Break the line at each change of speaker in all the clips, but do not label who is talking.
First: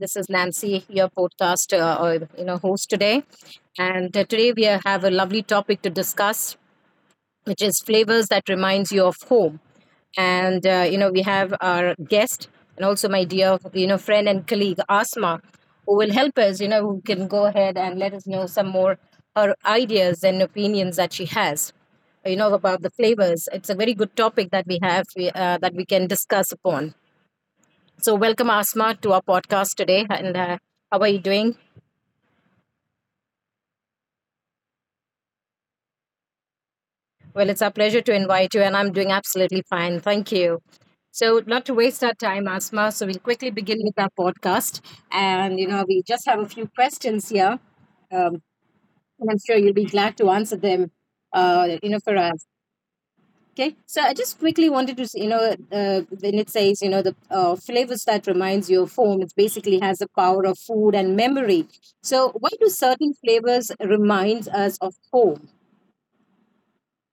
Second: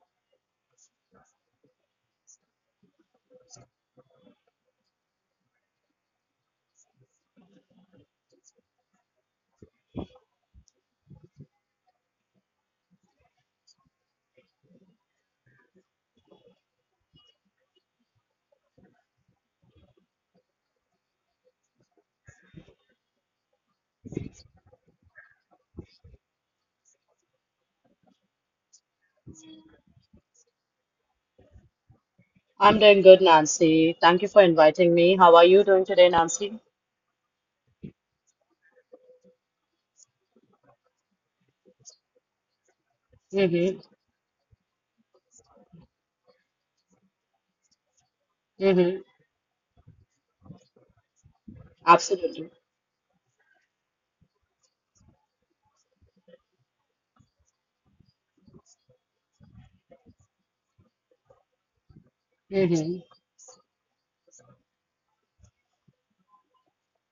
This is Nancy, your podcast or you know host today, and today we have a lovely topic to discuss, which is flavors that reminds you of home. And we have our guest and also my dear friend and colleague Asma, who will help us. Who can go ahead and let us know some more her ideas and opinions that she has. You know about the flavors. It's a very good topic that we that we can discuss upon. So, welcome Asma to our podcast today. And how are you doing?
I'm doing good, Nancy. Thank you for inviting me. How are you doing today, Nancy?
Well, it's our pleasure to invite you, and I'm doing absolutely fine. Thank you. So, not to waste our time, Asma, so we'll quickly
Mm-hmm.
begin with our podcast. And, you know, we just have a few questions here. Um,
Mm-hmm.
and I'm sure you'll be glad to answer them, you know, for us.
Absolutely.
Okay, so I just quickly wanted to, when it says, you know, the flavors that reminds you of home, it basically has the power of food and memory. So why do
Mm-hmm.
certain flavors reminds us of home?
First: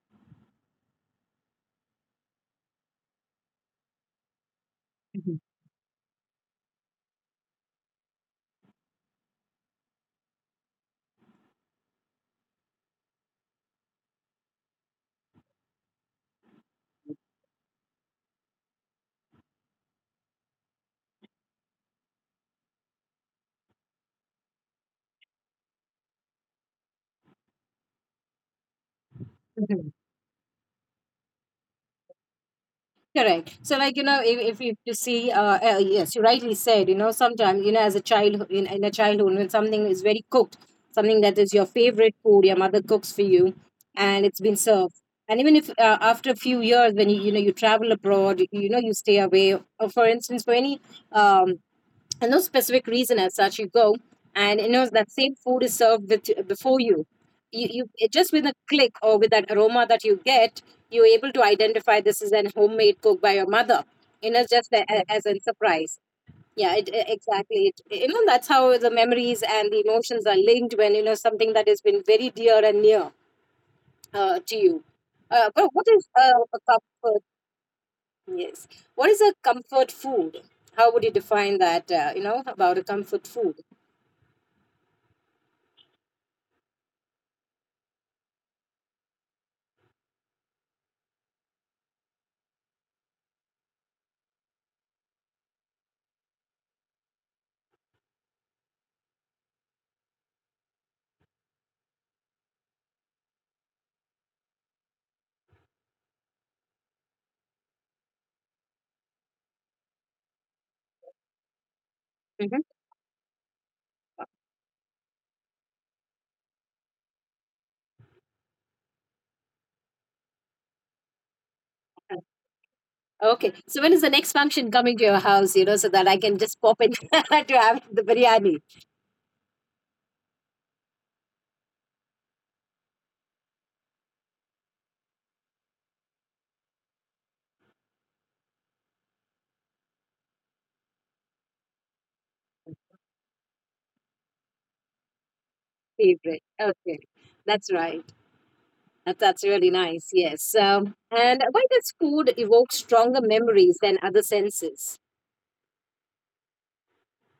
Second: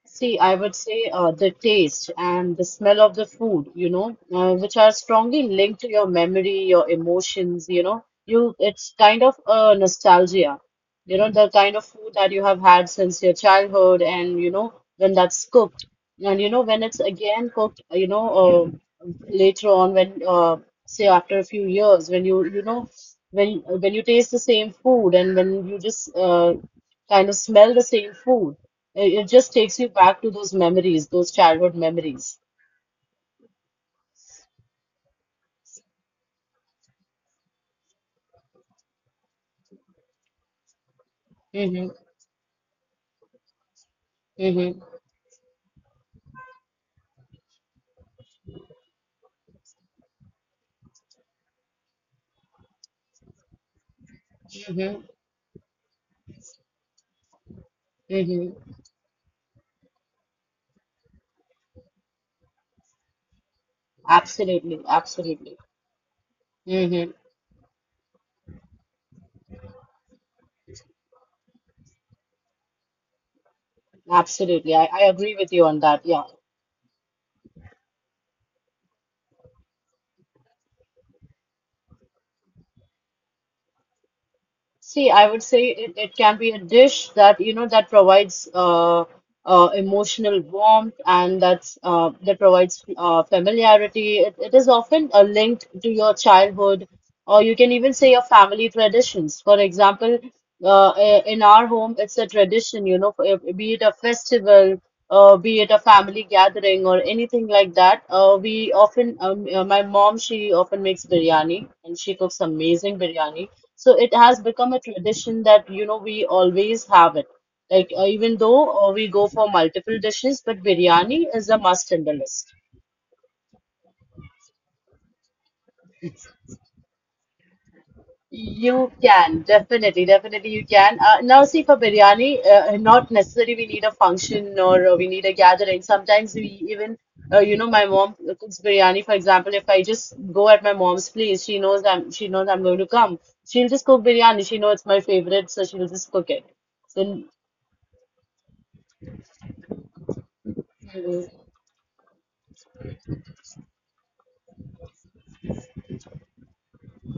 See, I would say the taste and the smell of the food, which are strongly linked to your memory, your emotions, you know, you it's kind of a nostalgia, the kind of food that you have had since your childhood, and when that's cooked, and when it's again cooked, later on when say after a few years, when when you taste the same food and when you just kind of smell the same food. It just takes
Mhm.
you back to those memories, those childhood memories.
Correct. So, like you know, if you to see, yes, you rightly said. You know, sometimes you know, as a child in a childhood, when something is very cooked, something that is your favorite
Mm-hmm.
food, your mother cooks for you, and it's been served.
Mm-hmm.
And even if after a few years, when you know you travel abroad, you know you stay away. Or for instance, for any um, and no specific reason as such you go and you know that same food is
Mm-hmm.
served with before you you it just with a click or with that
Mm-hmm.
aroma that you get you're able to identify this is an homemade cook by your mother you know just as a
Absolutely.
surprise
Absolutely.
yeah it, e- exactly it, you know
Mm-hmm.
that's how the memories and the emotions are linked when you know something that has been very dear and near to you but what is
Absolutely. I, I
a
agree with you on
comfort.
that. Yeah.
Yes. What is a comfort food? How would you define that? You know about a comfort food.
See, I would say it can be a dish that you know that provides emotional warmth and that provides familiarity. It is often linked to your childhood, or you can even say your family traditions. For example, in our home, it's a tradition, be it a festival, be it a family gathering or anything like that. My mom, she often makes biryani and
Hmm.
she cooks amazing biryani. So it has become a tradition that, you know, we always have it. Like, even though we go for multiple dishes, but biryani is a must in the list.
Okay. So when is the next function coming to your house? You know, so that I can just pop in to have the biryani
You can, definitely, definitely you can. Now, see, for biryani, not necessarily we need a function or we need a gathering. Sometimes we even, you know, my mom cooks biryani. For example, if I just go at my mom's place, she knows I'm going to come. She'll just cook biryani. She knows it's my favorite, so she'll just
favorite.
cook it.
Okay,
So,
that's right. That, that's really nice. Yes. And why does food evoke stronger memories than other senses?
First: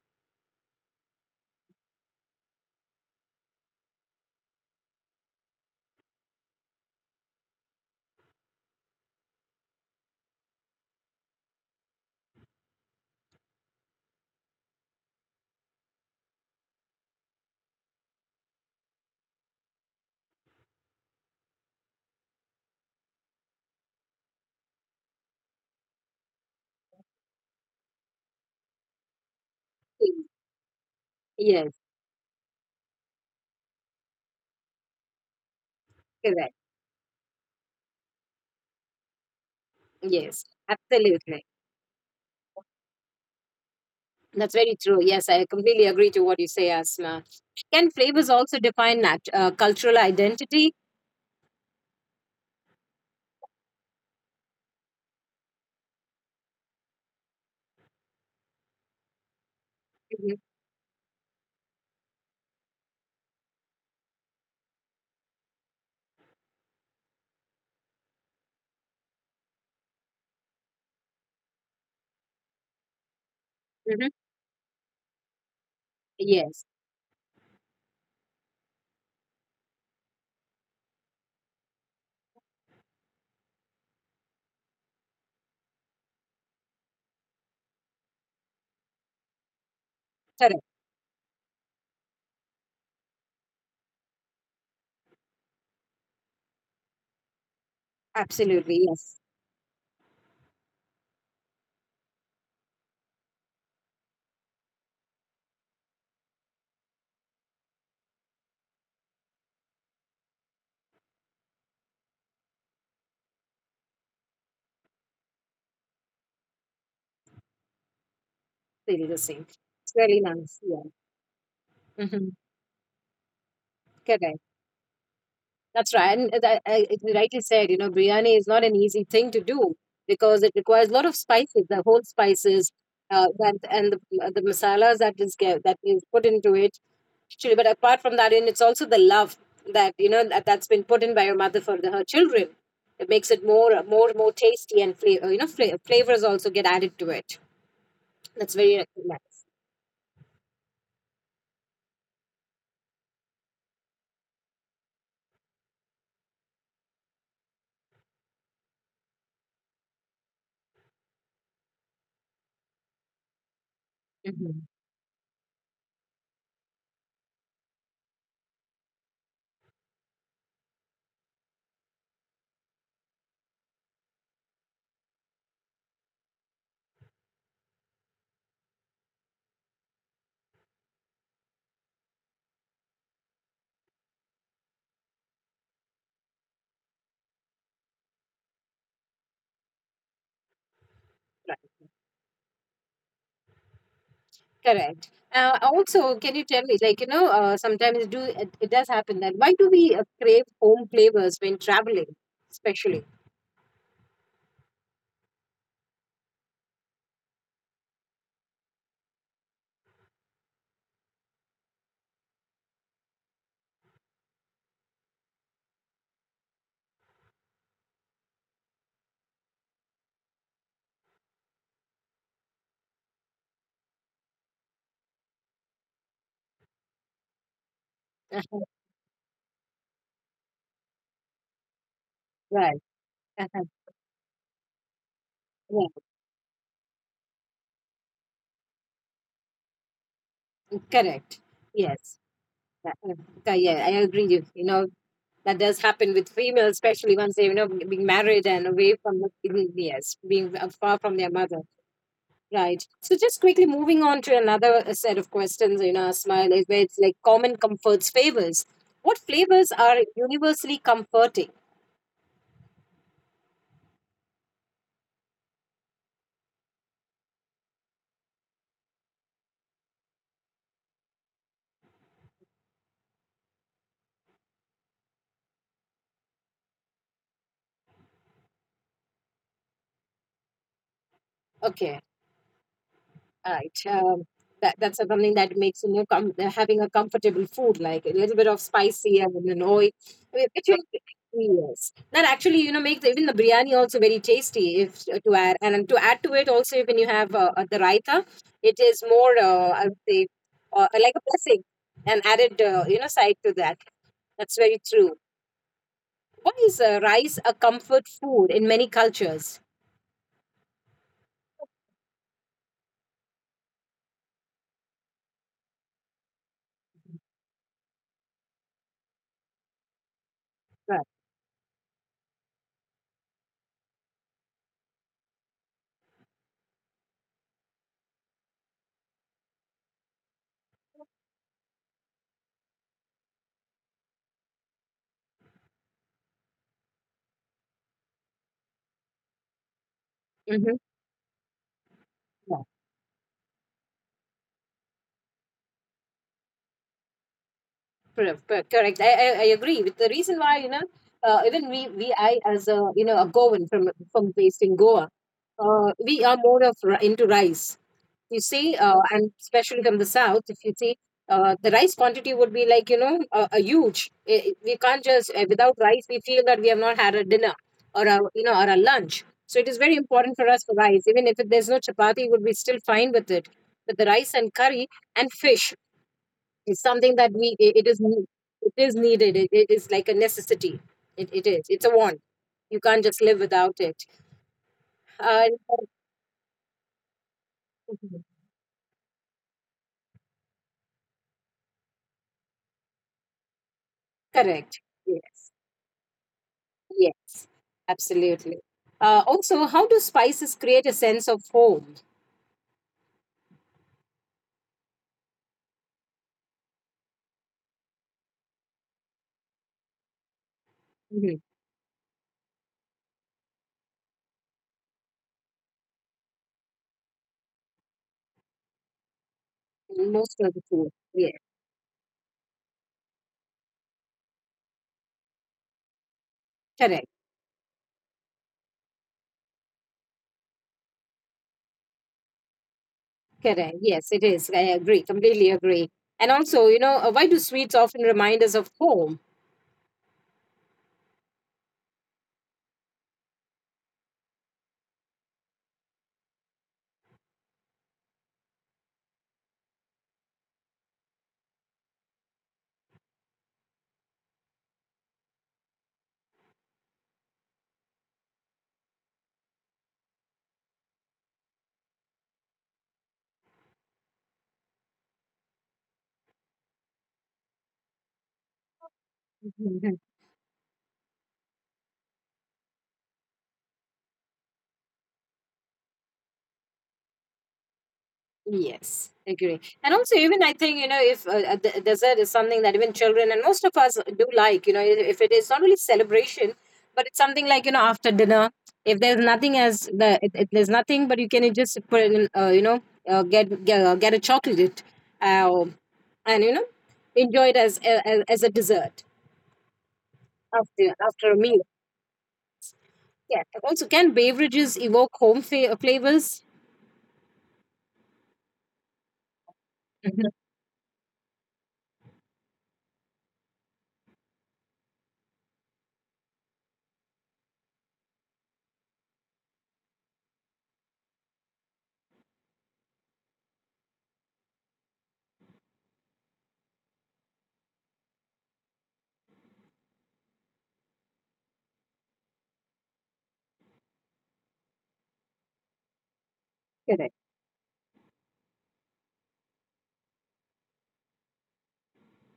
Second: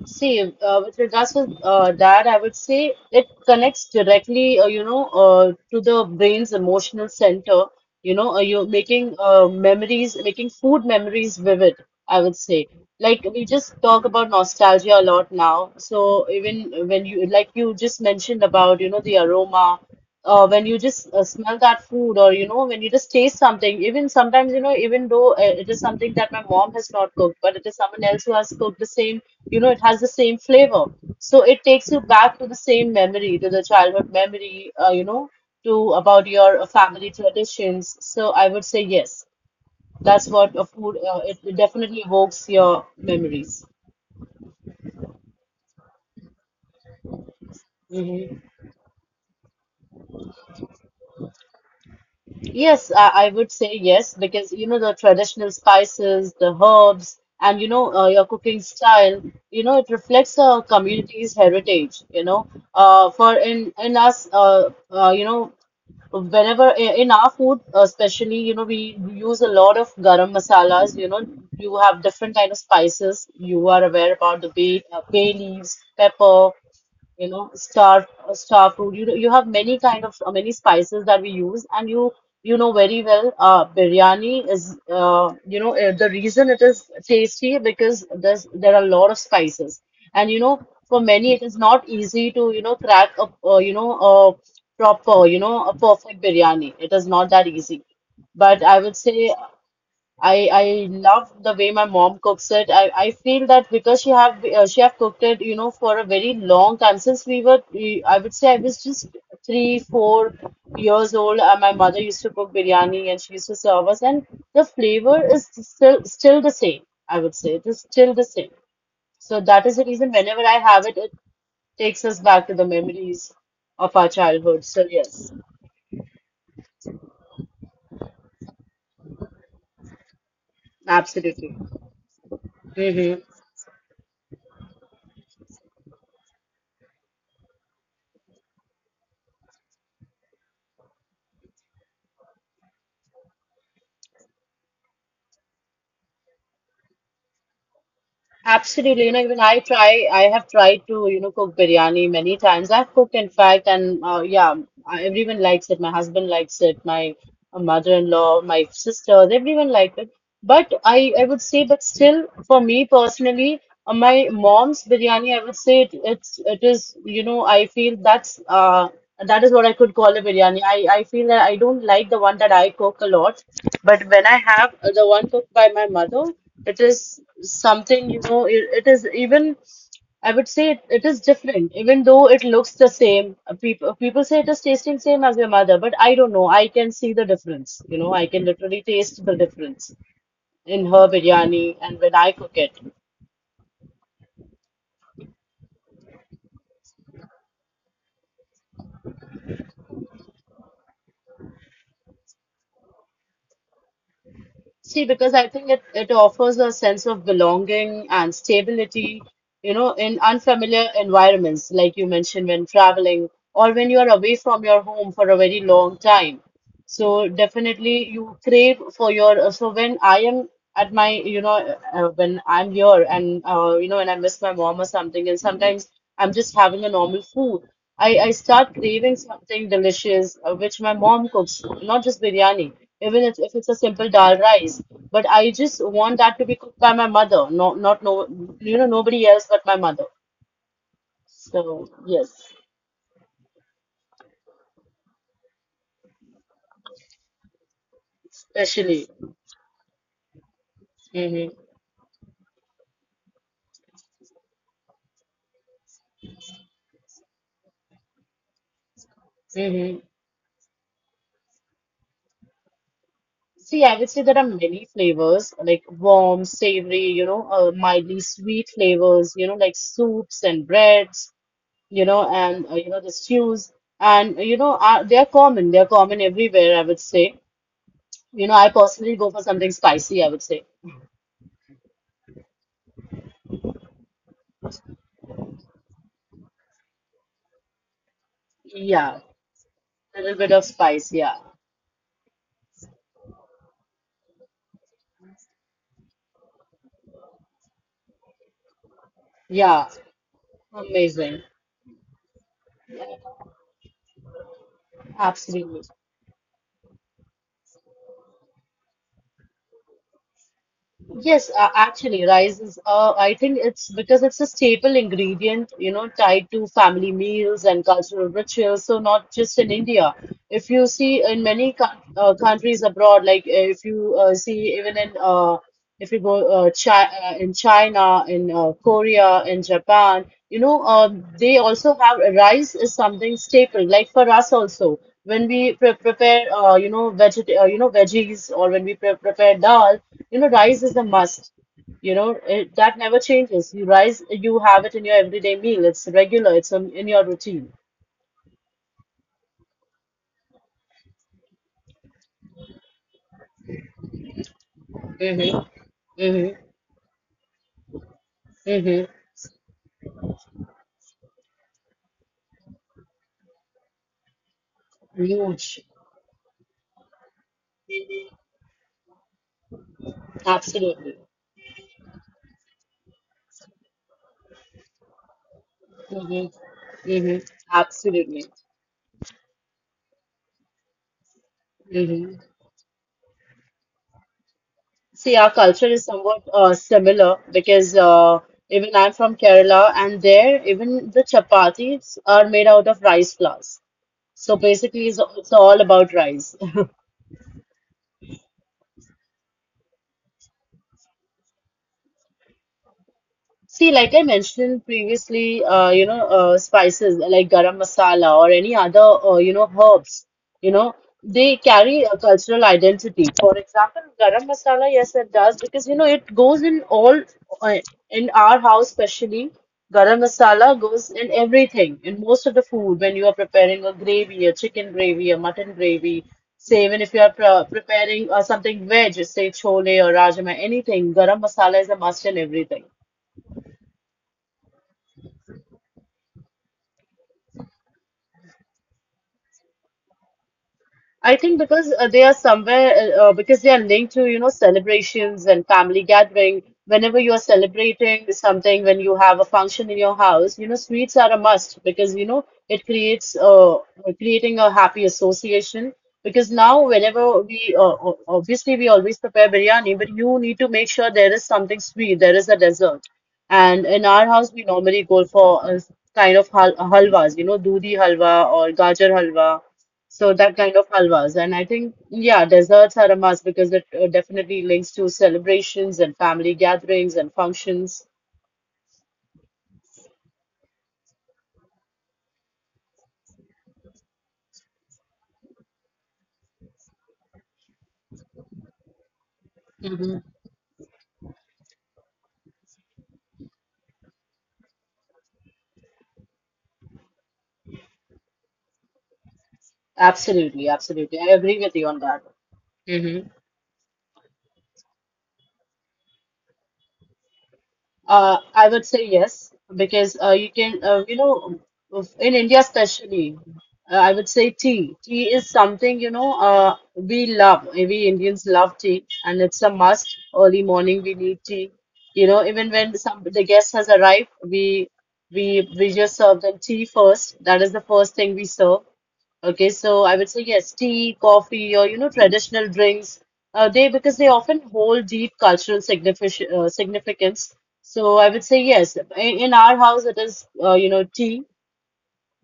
see, with regards to that, I would say it connects directly, to the brain's emotional center. You're making memories, making food memories vivid, I would say. Like we just talk about nostalgia a lot now. So even when you, like you just mentioned about the aroma, when you just smell that food or when you just taste something, even sometimes, even though it is something that my mom has not cooked, but it is someone else who has cooked the same. It has the same flavor. So it
Yes.
takes you back to the same memory, to the childhood memory, to about your
Correct.
family traditions. So I would say yes, that's
Yes.
what a food, uh, it,
Absolutely.
it definitely evokes your memories.
That's very true. Yes, I completely agree to what you say, Asma. Can flavors
Hmm.
also define cultural identity?
Yes, I would say yes, because the traditional spices, the herbs, and your cooking style, it
Mhm,
reflects a community's heritage. For in us, whenever in our food, especially, we use a lot of garam masalas. You have different kind of spices. You are
mhm.
aware about the bay leaves, pepper
Yes,
you know Star fruit, you have many kind of many spices that we use. And you know very well, biryani is the reason it is tasty, because there are a lot of spices. And
correct.
for many, it is not easy to crack a you know a proper you know a perfect biryani. It is not that easy. But I
Absolutely.
would
Yes,
say, I love the way my mom cooks it. I feel that, because she have cooked it, for a very long time. Since I would say I was just three, 4 years old, and my mother used to cook biryani and she used to serve us, and the flavor is still the same. I would say it is still the same.
really the
So
same.
that is the
It's
reason,
very
whenever I
nice.
have it,
Yeah.
it takes us
Hmm.
back to the memories of our
Correct.
childhood. So yes,
That's right. And that, I, it rightly said, you know, biryani is not an easy thing to do because it requires a lot of
absolutely.
spices, the whole spices,
Mhm.
that, and the masalas that that is put into it. Actually, but apart from that, and it's also the love that you know that's been put in by your mother for her children. It makes it more tasty, and flavor. You know, flavors also get added to it. That's very
Absolutely. You
nice.
know, even I have tried to, cook biryani many times. I've cooked, in fact, and yeah, everyone likes it. My husband likes it. My mother-in-law, my sisters, everyone liked it. But I would say, but still, for me personally, my
Mhm.
mom's biryani, I would say it, it's, it is, you know, I feel that is what I could call a biryani. I feel that I don't like the one that I cook a lot, but when I have the one cooked by my mother, it is something, it is even, I would say it is different, even though it looks the same. People say it is tasting same as your mother, but I don't know. I can see the difference. I can literally taste the difference in her
Right.
biryani and when I cook it.
Correct. Also, can you tell me, like, you know, sometimes do it does happen that why do we crave home flavors when traveling, especially?
See, because I think it offers a sense of belonging and stability, in unfamiliar environments, like you mentioned, when traveling or when you are away from your home for a very long time. So definitely you crave for so when I am at my, you know, when I'm here, and I miss my mom or something, and sometimes I'm just having a normal food. I
Uh-huh.
start craving something delicious, which my mom cooks, not just biryani,
Right.
even if
Uh-huh.
it's a simple dal rice. But I just
Yeah.
want that to be cooked by my mother. No, not, no, nobody else but my mother.
Correct.
So
Yes.
yes,
Yeah, yeah, I agree. You know, that does happen with females, especially once they, you know, being married and away
especially.
from the, yes, being far from their
Hmm.
mother. Right. So just quickly moving on to another set of questions, you know, Smile, is where it's like common comforts favors. What flavors
Hmm.
are universally comforting?
See, I would say there are many flavors, like warm, savory, mildly sweet flavors, like soups and breads, and the stews. They are common. They are common everywhere, I would say. I personally go for something spicy, I would say.
Okay. Right. That, that's something that makes you know having a comfortable food like a little bit of
Yeah,
spicy and an oil,
a little bit
I
of
mean, which
spice. Yeah,
will yes. That actually you know makes even the biryani also very tasty if to add and to add to it also when you have the raita, it is more
yeah,
I would say like a
amazing.
blessing and added you know side to that. That's very true.
Absolutely.
Why is rice a comfort food in many cultures?
Yes, actually, I think it's because it's a staple ingredient, tied to family meals and cultural rituals. So, not just in India. If you see
Right.
in many co countries abroad, like if you see even in, if you go chi in China, in Korea, in Japan. They also have rice is something staple, like for us also. When we prepare, veggies, or when we prepare dal, you know, rice is
Mm-hmm.
a must. You know, it,
Yeah.
that never changes. You have it in your everyday meal. It's regular. It's in your routine.
Correct. I agree with the reason why you know even we I as a you know a Goan from based in Goa,
Mm-hmm.
we
Mm-hmm.
are more of into rice. You see,
Mm-hmm.
and especially from the south, if you see, the rice quantity would be like you know a huge. We can't just
Huge.
without rice we feel that we have not had a dinner or a you know or a lunch. So it is very important for us for
Absolutely.
rice. Even if there's no chapati, would be still fine with it. But the rice and curry and fish.
Mm-hmm.
It's something
Mm-hmm.
that we it
Absolutely.
it is needed. It is like a necessity. It is. It's a
Mm-hmm.
want. You can't just live without it.
See, our
Uh,
culture is somewhat similar, because even I'm from Kerala, and there even the chapatis are made out of rice flours. So
Correct.
basically, it's
Yes.
all about rice.
Yes. Absolutely. Also, how do spices create a sense of home?
See, like I mentioned previously, spices like garam masala or any other, herbs, you know, they
Mhm.
carry a cultural identity. For example, garam masala, yes, it does, because it goes in all uh, in our house. Especially
In
garam
most of the
masala
food.
goes in
Yeah.
everything, in most of the food, when you are preparing a gravy, a chicken gravy, a mutton gravy. Say, even if
Correct.
you are preparing something veg, say chole or rajma, anything, garam masala is a must in everything.
Correct. Yes, it is. I agree. Completely agree. And also, you know, why do sweets often remind us of home?
I think, because they are somewhere, because they are linked to, celebrations and family gathering. Whenever you are celebrating something, when you have a function in your house, sweets are a must, because, it creates creating a happy association. Because now, whenever we o- obviously we always prepare biryani, but you need to make sure there is something sweet, there is a dessert. And in our house, we normally go for a kind of halwas, dudi halwa or gajar halwa, so that kind of halwas. And I think, yeah, desserts are a must, because it definitely links to celebrations and family gatherings and functions.
Yes, agree. And also, even I think, you know, if the dessert is something that even children and most of us do like, you know, if it is not really celebration, but it's something like, you know, after dinner, if there's nothing as
Hmm.
the, if there's nothing, but you can just put in, you know, get a chocolate uh, and, you know, enjoy it as a dessert
Absolutely, absolutely. I
after a
agree with
meal.
you on that. Hmm.
Yeah. Also, can beverages evoke home flavors?
I would say yes, because
Mhm.
you can, you know, of- in India especially, I would say tea. Tea is something, we love. We Indians love tea, and it's a must. Early morning, we need tea. You know, even when some the guest has arrived, we just serve them tea first. That is the first thing we serve. Okay, so I would say yes, tea, coffee, or you know, traditional drinks. They because they often hold deep cultural signific uh,
Correct.
significance so I would say yes. In our house, it is you know, tea.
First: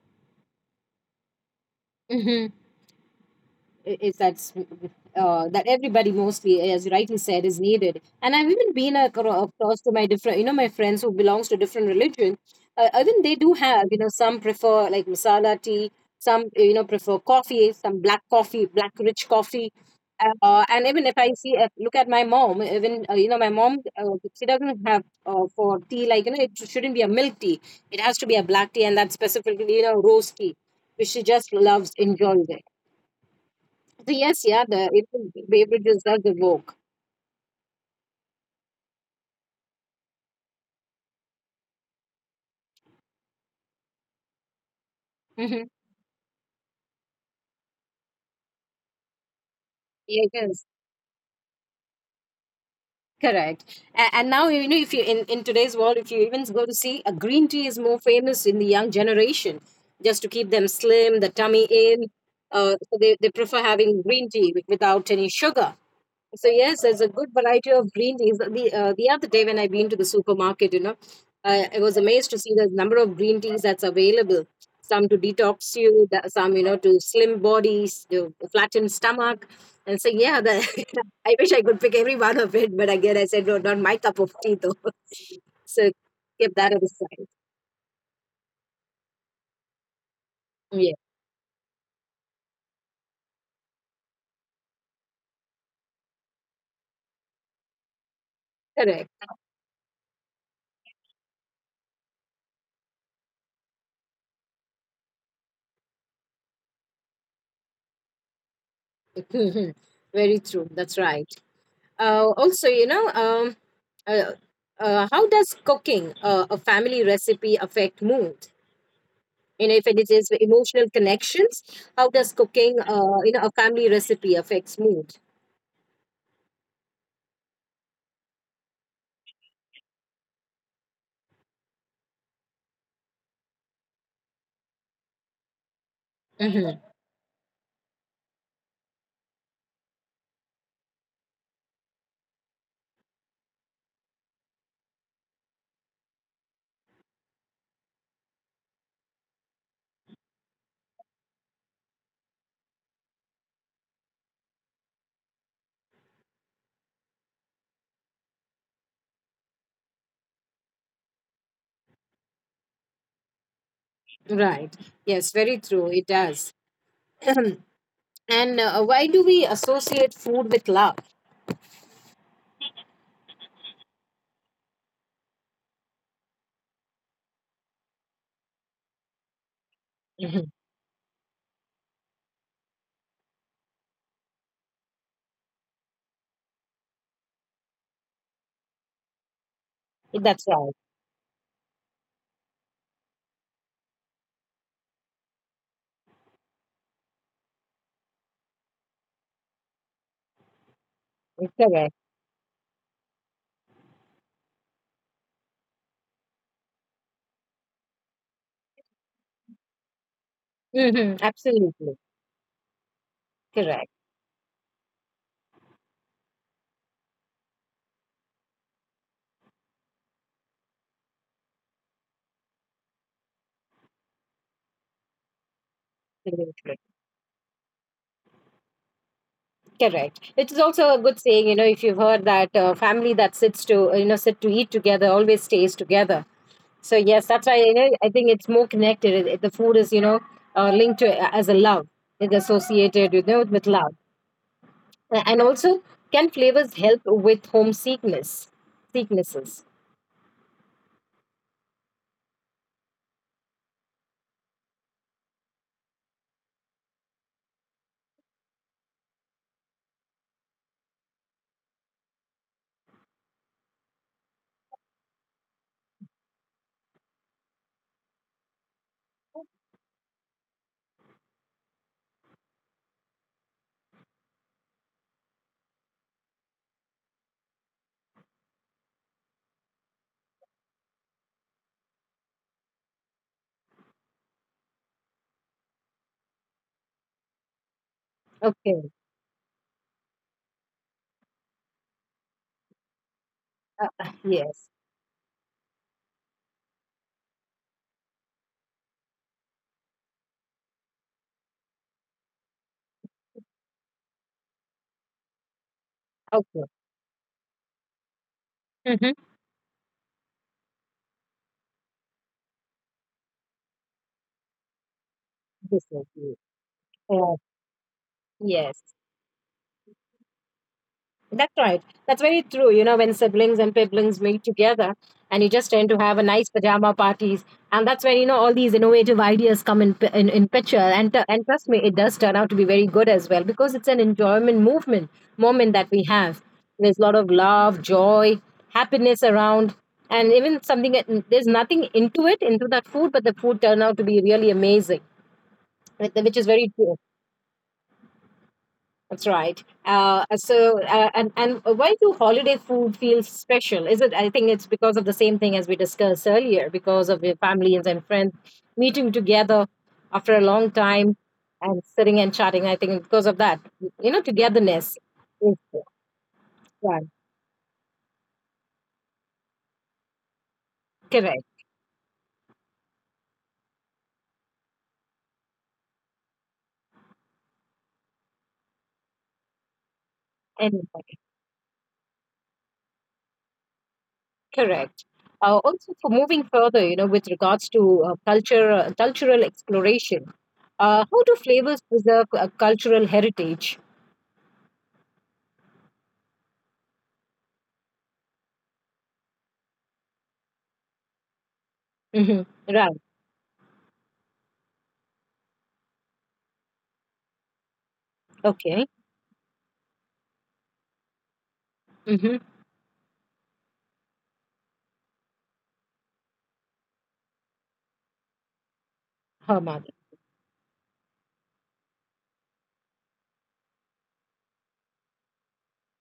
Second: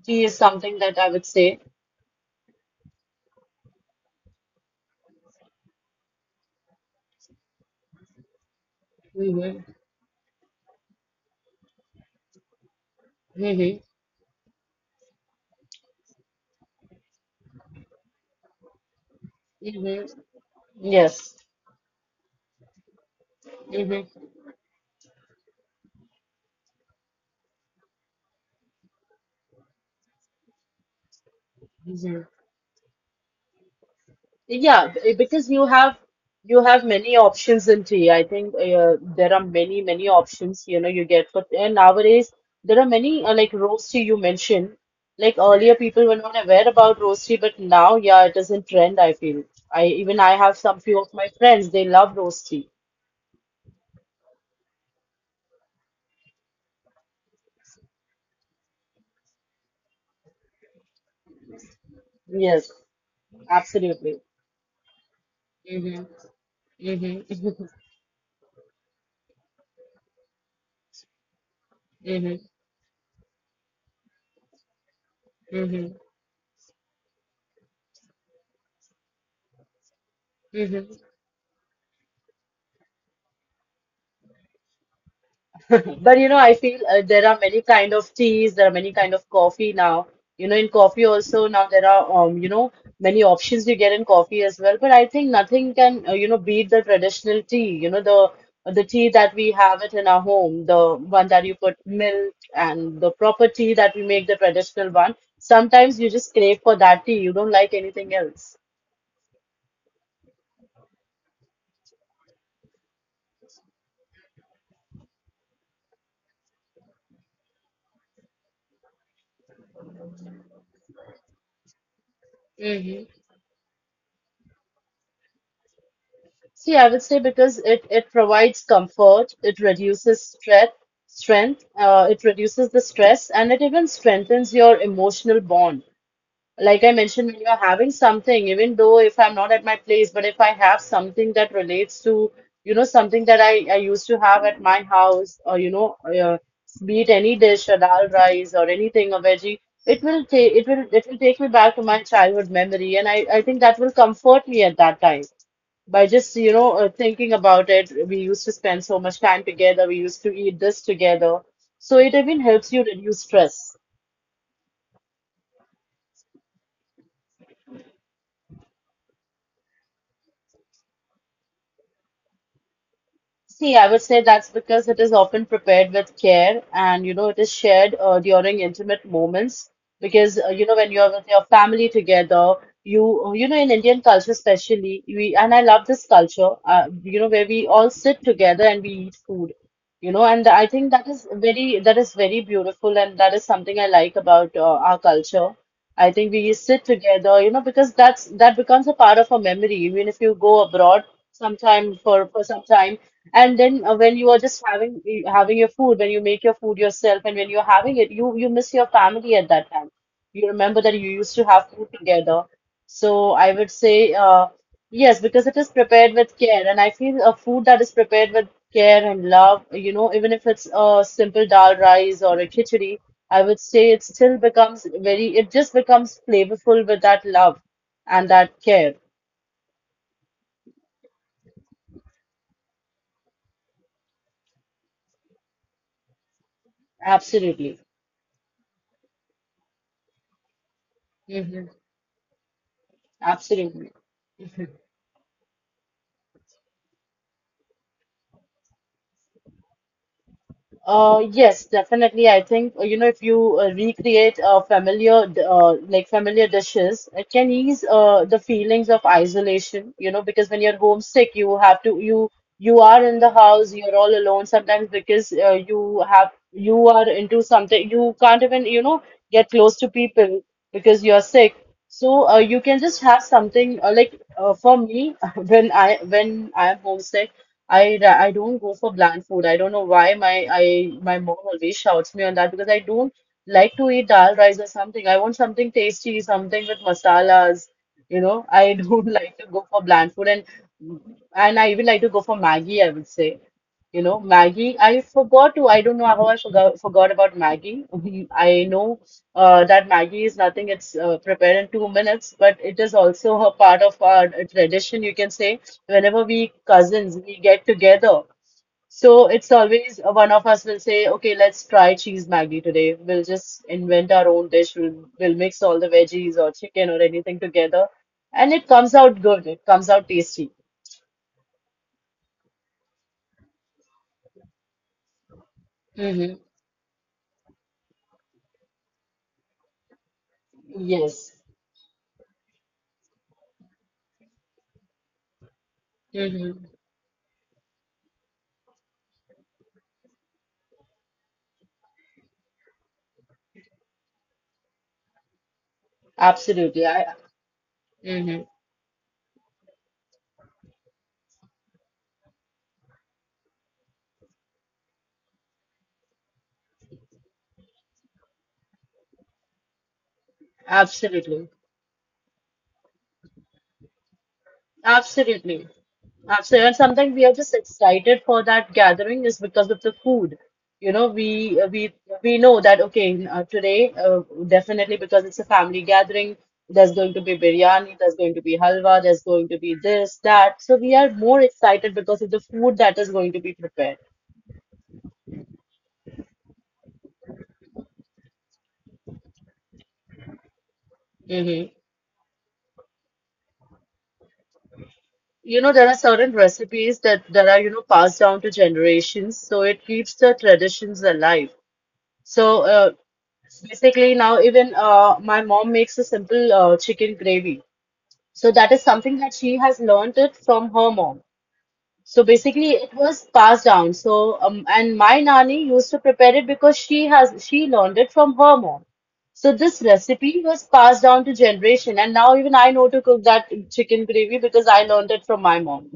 Tea is something that I would say.
Mhm. I- is that That everybody mostly, as you rightly said, is needed. And I've even been
Hmm.
across to my different, you know, my friends who belongs to different religion. Even they do
Hmm.
have, you know, some prefer like masala tea, some you know prefer coffee, some black coffee, black rich coffee.
Hmm.
And even if
Yes.
I see, look at my mom, even, you know, my mom,
Hmm.
she doesn't have for tea, like, you know, it shouldn't be a milk tea. It has to be a black tea, and that's specifically, you know, rose tea, which she just loves,
Hmm.
enjoys it. So yes, yeah,
Yeah, because
beverages does
you have
evoke.
many options in tea. I think there are many options. You know, you get for, and nowadays there are many like roast tea, you mentioned. Like
Mm-hmm.
earlier, people were not aware about roast tea, but now, yeah, it is in trend, I feel. I have
Yes,
some few of my friends, they love roast tea.
correct. And now you know if you in today's world, if you even go to see a green tea is more famous in the young generation, just to keep them slim, the tummy in.
Yes.
So they prefer having
Absolutely.
green tea without any sugar.
Hmm.
So yes, there's a good
Hmm.
variety of green teas. The other day when I been to the supermarket, you know, I was
Hmm.
amazed to see the number of green teas that's available. Some to detox
Hmm.
you, some you know to slim bodies, to flatten stomach, and so
Hmm.
I wish I could pick every one of it, but again I said no, not my cup of tea though. So
But you know, I
keep
feel
that
there
aside.
are many kind of teas, there are many kind of coffee now. You know, in
Yeah,
coffee also now there are you know, many options you get in coffee as well. But I think nothing can you know, beat the traditional tea. You know, the tea
correct.
that we have it in our home, the one that you put milk and the proper tea that we make, the traditional one. Sometimes you just crave for that tea. You don't like anything else.
Very true. That's right. Also, you know, uh, how does cooking a family recipe affect mood? You know, if it is emotional connections, how does cooking, you know, a family recipe affects mood?
See, I would say because it provides comfort, it reduces stress, it reduces the stress, and it even strengthens your emotional bond. Like I
Mm-hmm.
mentioned, when you're having something, even though if I'm not at my place, but if I have something that relates to, you know, something that I used to have at my house, or, you know, be it any dish, a dal rice or anything, a veggie, it will take me back to my childhood memory, and I think that will comfort me at that time by just you know thinking about it. We used to spend so much time together, we used to eat this together, so it even helps you reduce stress.
Right. Yes, very true. It does. And why do we associate food with love?
See, I would say that's because it is often prepared with care, and you know it is shared during intimate moments, because
Hmm.
you know when you're with your family together, you know in Indian culture especially, we, and I love this culture you know, where we all sit together and we eat food, you know. And
That's
I
right.
think that is very, that is very beautiful, and that is something I like about our culture. I think we sit together, you know, because that's, that becomes a part of a memory even if you go abroad
Correct.
sometime for some time. And then when you are just having your food, when you make your food yourself, and when you're having it, you miss your family at that time. You
Hmm.
remember that you used to
Absolutely.
have food together. So
Correct.
I would say yes, because it is prepared with care, and I feel a food that is prepared with care and love, you know, even if it's a simple dal rice or a khichdi, I would say it still becomes very, it just becomes
Absolutely.
flavorful with that love and that care.
Correct. It is also a good saying, you know, if you've heard that family that sits to, you know, sit to eat together always stays together. So yes, that's why you
Absolutely.
know, I think it's more connected. The food is, you know, linked to as a
Hmm.
love. It's associated, you know, with love.
Absolutely.
And also, can flavors help with homesickness? Sicknesses.
Yes, definitely. I think, you know, if you recreate familiar, d- like familiar dishes, it can ease the feelings of isolation, you know, because when you're homesick, you have to, you are in the house, you're all alone sometimes because you have, you are into something, you can't even, you know, get close to people because you're sick. So you can just have something for me, when when I'm homesick. I don't go for bland food. I don't know why my mom always shouts me on that because I don't like to eat dal rice or something. I want something tasty, something with masalas. You know, I
Okay.
don't like to go for bland food, and I even like to go for Maggie, I would say. You know,
Yes.
Maggie, I don't know how I forgot about Maggie. I know that Maggie is nothing, it's prepared in 2 minutes, but it is also a part of our tradition, you can say. Whenever we
Okay.
cousins we get together,
Mm-hmm.
so it's always one of us will say okay, let's try cheese maggi today, we'll just invent our own dish, we'll mix all the
Yes.
veggies or chicken or
Uh,
anything together, and it
yes.
comes out good, it comes out tasty.
That's right. That's very true. You know, when siblings and siblings meet together and you just tend to have a
Mm-hmm.
nice pajama parties. And that's where, you know, all these innovative ideas come in, in picture. And,
Yes.
and trust me, it does turn out to be very good as well because it's an enjoyment movement moment that we have.
Mm-hmm.
There's a lot of love, joy, happiness around. And even something, there's nothing into it, into that food, but the food turned out to be really amazing, which is very
Absolutely.
true.
I, mm-hmm.
That's right. So, and why do holiday food feel special? Is it? I think it's because of the same thing as we discussed earlier, because of your families and friends meeting together after a long time
Absolutely.
and sitting and chatting. I think because of that, you know, togetherness is
Absolutely. Absolutely. And
right.
sometimes we are just excited for that gathering is because of the food. You know,
Correct.
we know that okay, today definitely because it's a family gathering, there's going to be biryani, there's going to be halwa, there's going to be this, that. So
And
we are more excited because of the food that is going to be prepared.
correct. Also, for moving further, you know, with regards to culture, cultural exploration, how do
Hmm.
flavors preserve cultural heritage?
You know, there are certain recipes that are, you know, passed down to generations, so it keeps the traditions alive.
Hmm.
So
Right.
basically now even my mom makes a simple chicken gravy. So that
Okay.
is something that she has learned it from her mom. So
Hmm.
basically it was passed down. So and my nanny used to prepare it because she learned it from her mom. So
Her
this
mother.
recipe was passed down to generation, and now even I know to cook that chicken gravy because I learned it from my mom.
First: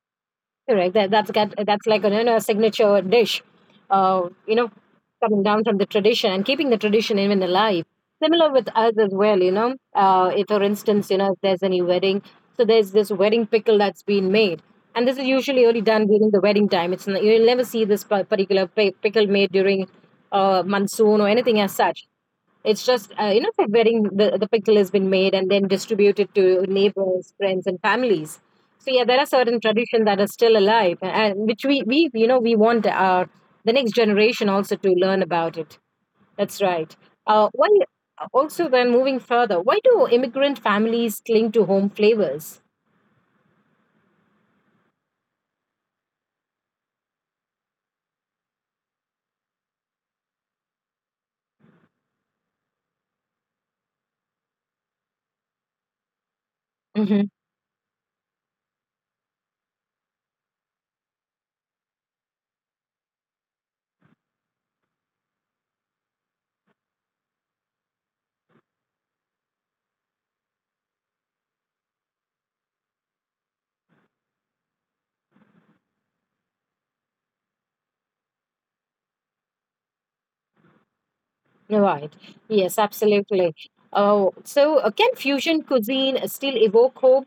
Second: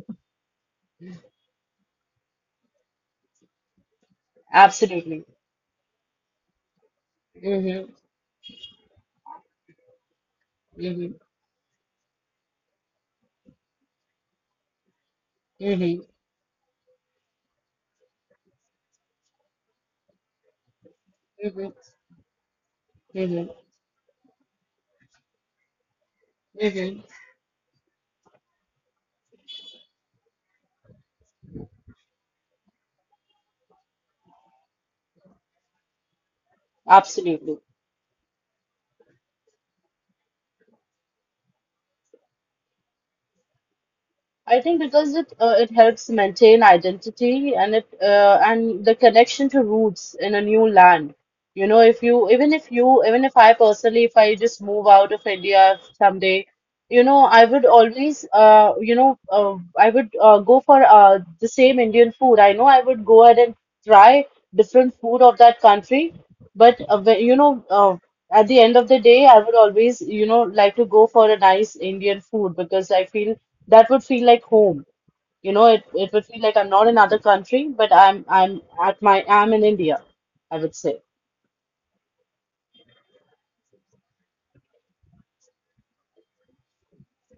Correct. That's like a, you know, a signature dish. You know,
Absolutely.
coming down from the tradition and keeping the tradition even alive.
Mm-hmm.
Similar with us as well. You know, if for instance,
Mm-hmm.
you know, if there's any wedding, so there's this wedding pickle that's been made, and this is usually only
Mm-hmm.
done during the wedding time. You'll never see this particular pickle made during monsoon or anything
Mm-hmm.
as such. It's just you know
Mm-hmm.
preparing the pickle has been made and then distributed to
Mm-hmm.
neighbors, friends, and families. So yeah, there are certain tradition that are still alive, and which we you know we want our the next generation also to learn about it. That's right.
Absolutely.
Why also then moving further, why do immigrant families cling to home flavors?
I think because it it helps maintain identity and it and the connection to roots in a new land. You know, if you even if I personally, if I just move out of India someday, you know,
Mm-hmm.
I would always I would go for the same Indian food. I know I would go ahead and try different food of that country, but at the end of the day I would always you know like to go for a nice Indian food, because I feel that would feel like home. You know, it would feel like I'm not in another country, but I'm at my I'm in India, I would say.
Right. Yes, absolutely. Oh, so can fusion cuisine still evoke hope?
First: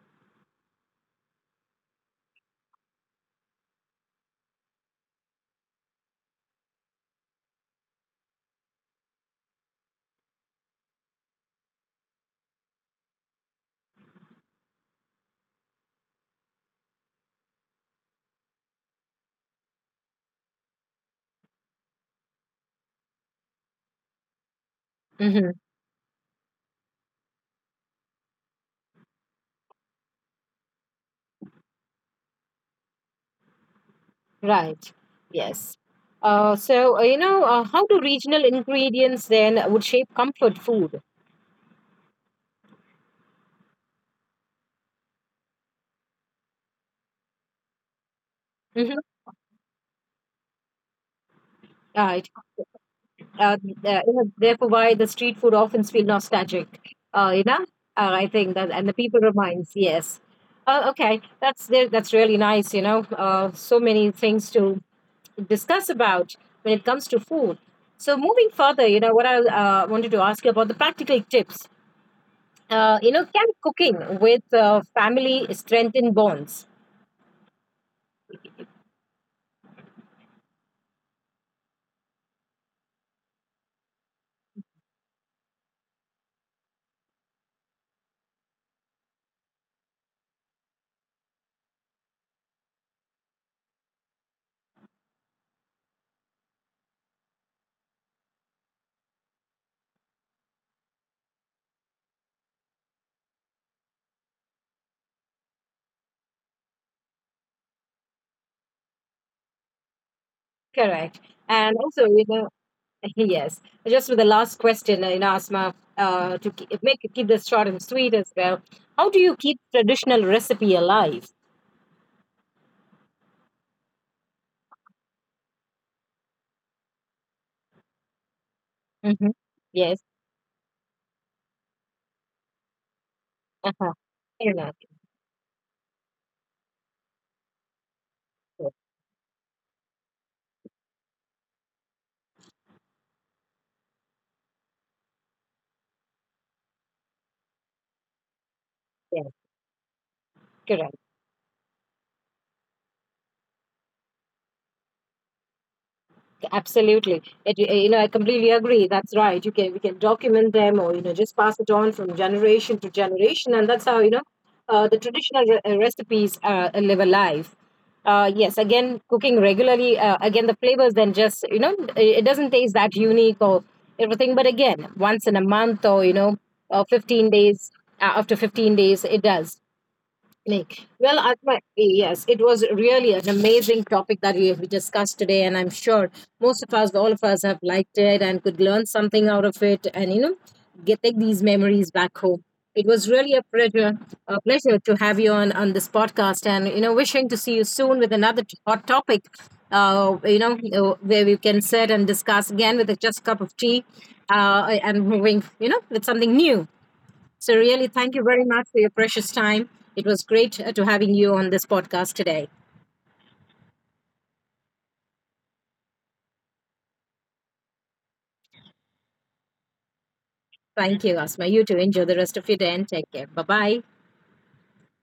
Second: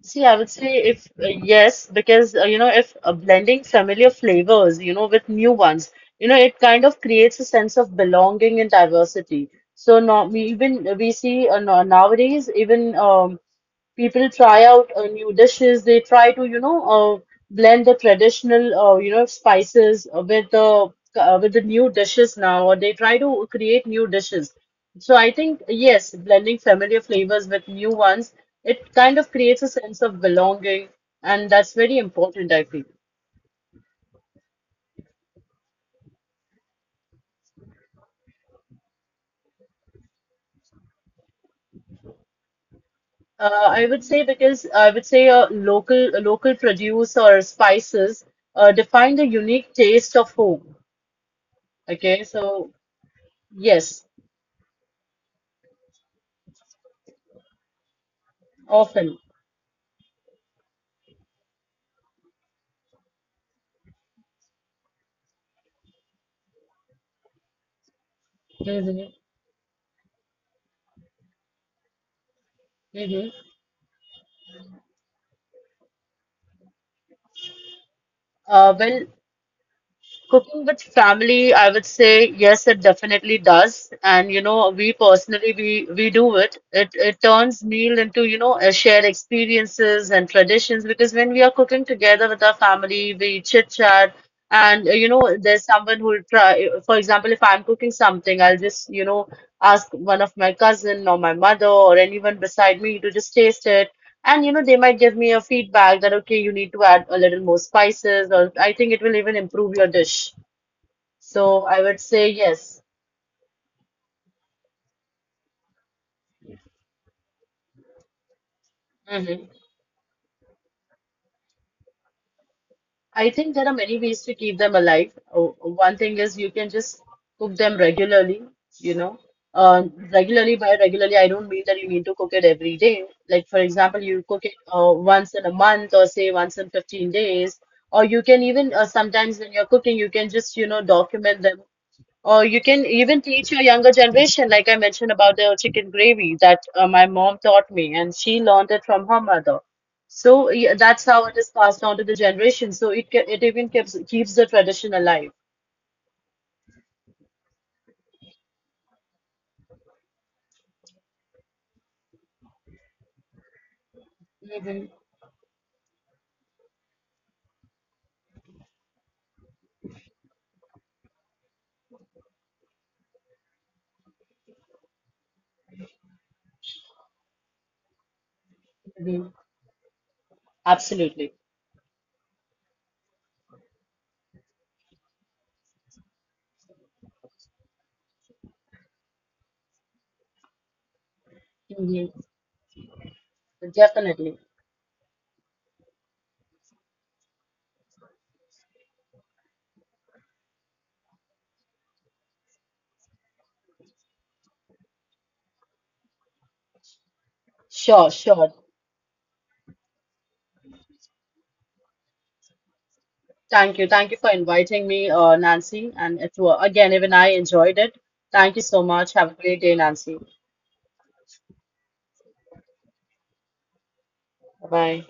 See, I would say if yes, because you know, if blending familiar flavors, you know, with new ones, you know, it kind of creates a sense of belonging and diversity. So now we even we see nowadays even people try out new dishes. They try to, you know, blend the traditional, you know, spices with the new dishes now, or they try to create new dishes. So I think yes, blending familiar flavors with new ones, it kind of creates a sense of belonging, and that's very important, I feel.
Right. Yes. You know how do regional ingredients then would shape comfort food?
I would say because I would say local produce or spices
Hmm.
define the unique taste of home. Okay,
Uh,
so yes,
you know, therefore, why the street food often feel nostalgic. You know, I think that, and the
often.
people reminds. Yes. Okay, that's there. That's really nice. You know, so many things to discuss about when it comes to food. So moving further, you
Hmm.
know, what I wanted to ask you about the practical tips you know,
Hmm.
can cooking with family strengthen bonds?
Well, cooking with family, I would say yes, it definitely does. And you know, we personally we do it. It turns meal into you know a shared experiences and traditions, because when we are cooking together with our family, we chit chat. And you know, there's someone who will try. For example, if I'm cooking something, I'll just you know ask one of my cousin or my mother or anyone beside me to just taste it. And you know, they might give me a feedback that okay, you need to add a little more spices, or I think it will even improve your dish.
Correct.
So I
And
would
also,
say
you know,
yes.
yes, just with the last question, you know, Asma, to keep, make keep this short and sweet as well. How do you
Hmm.
keep traditional recipe alive?
I think there are many ways to keep them alive. One thing is you can just cook them regularly, you know.
Hmm.
Uh,
Yes.
regularly by regularly, I don't mean that you need to cook it every day. Like for
Uh-huh.
example, you cook it
Fair enough.
once in a month or say once in 15 days, or you can even
Yes.
sometimes when you're cooking, you can just you know document them. Or you can even teach your younger generation, like I mentioned about the chicken gravy that my mom taught me, and she learned it from
Yes.
her mother. So yeah,
Correct.
that's how it is passed on to the generation. So it even keeps the tradition alive.
Absolutely. It, you know, I completely agree. That's right. You can we can document them or you know just pass it on from generation to generation, and that's how you know uh, the
Hmm.
traditional re- uh, recipes live alive. Yes, again, cooking regularly. Again, the flavors then just you know it doesn't taste that unique or everything. But again, once in a month or you know 15 days after 15 days, it
Hmm.
does. Like, well,
Absolutely.
Atma, yes, it was really an amazing topic that we have discussed today, and I'm sure most of us, all of us, have liked it and could learn something out of it, and you know, get take these memories
Hmm.
back home. It was really
Definitely.
a pleasure to have you on this podcast, and you know, wishing to see you soon with another hot topic. You know, where we can sit and discuss again with a just cup of tea, and moving, you know, with something new. So, really,
Sure,
thank you very
sure.
much for your precious time. It was great to having you on this podcast today.
Thank you. Thank you for inviting me, Nancy. And it was, again, even I enjoyed it. Thank you so much. Have a great day, Nancy.
Thank you, Asma. You too. Enjoy the rest of your day and take care. Bye bye.
Bye.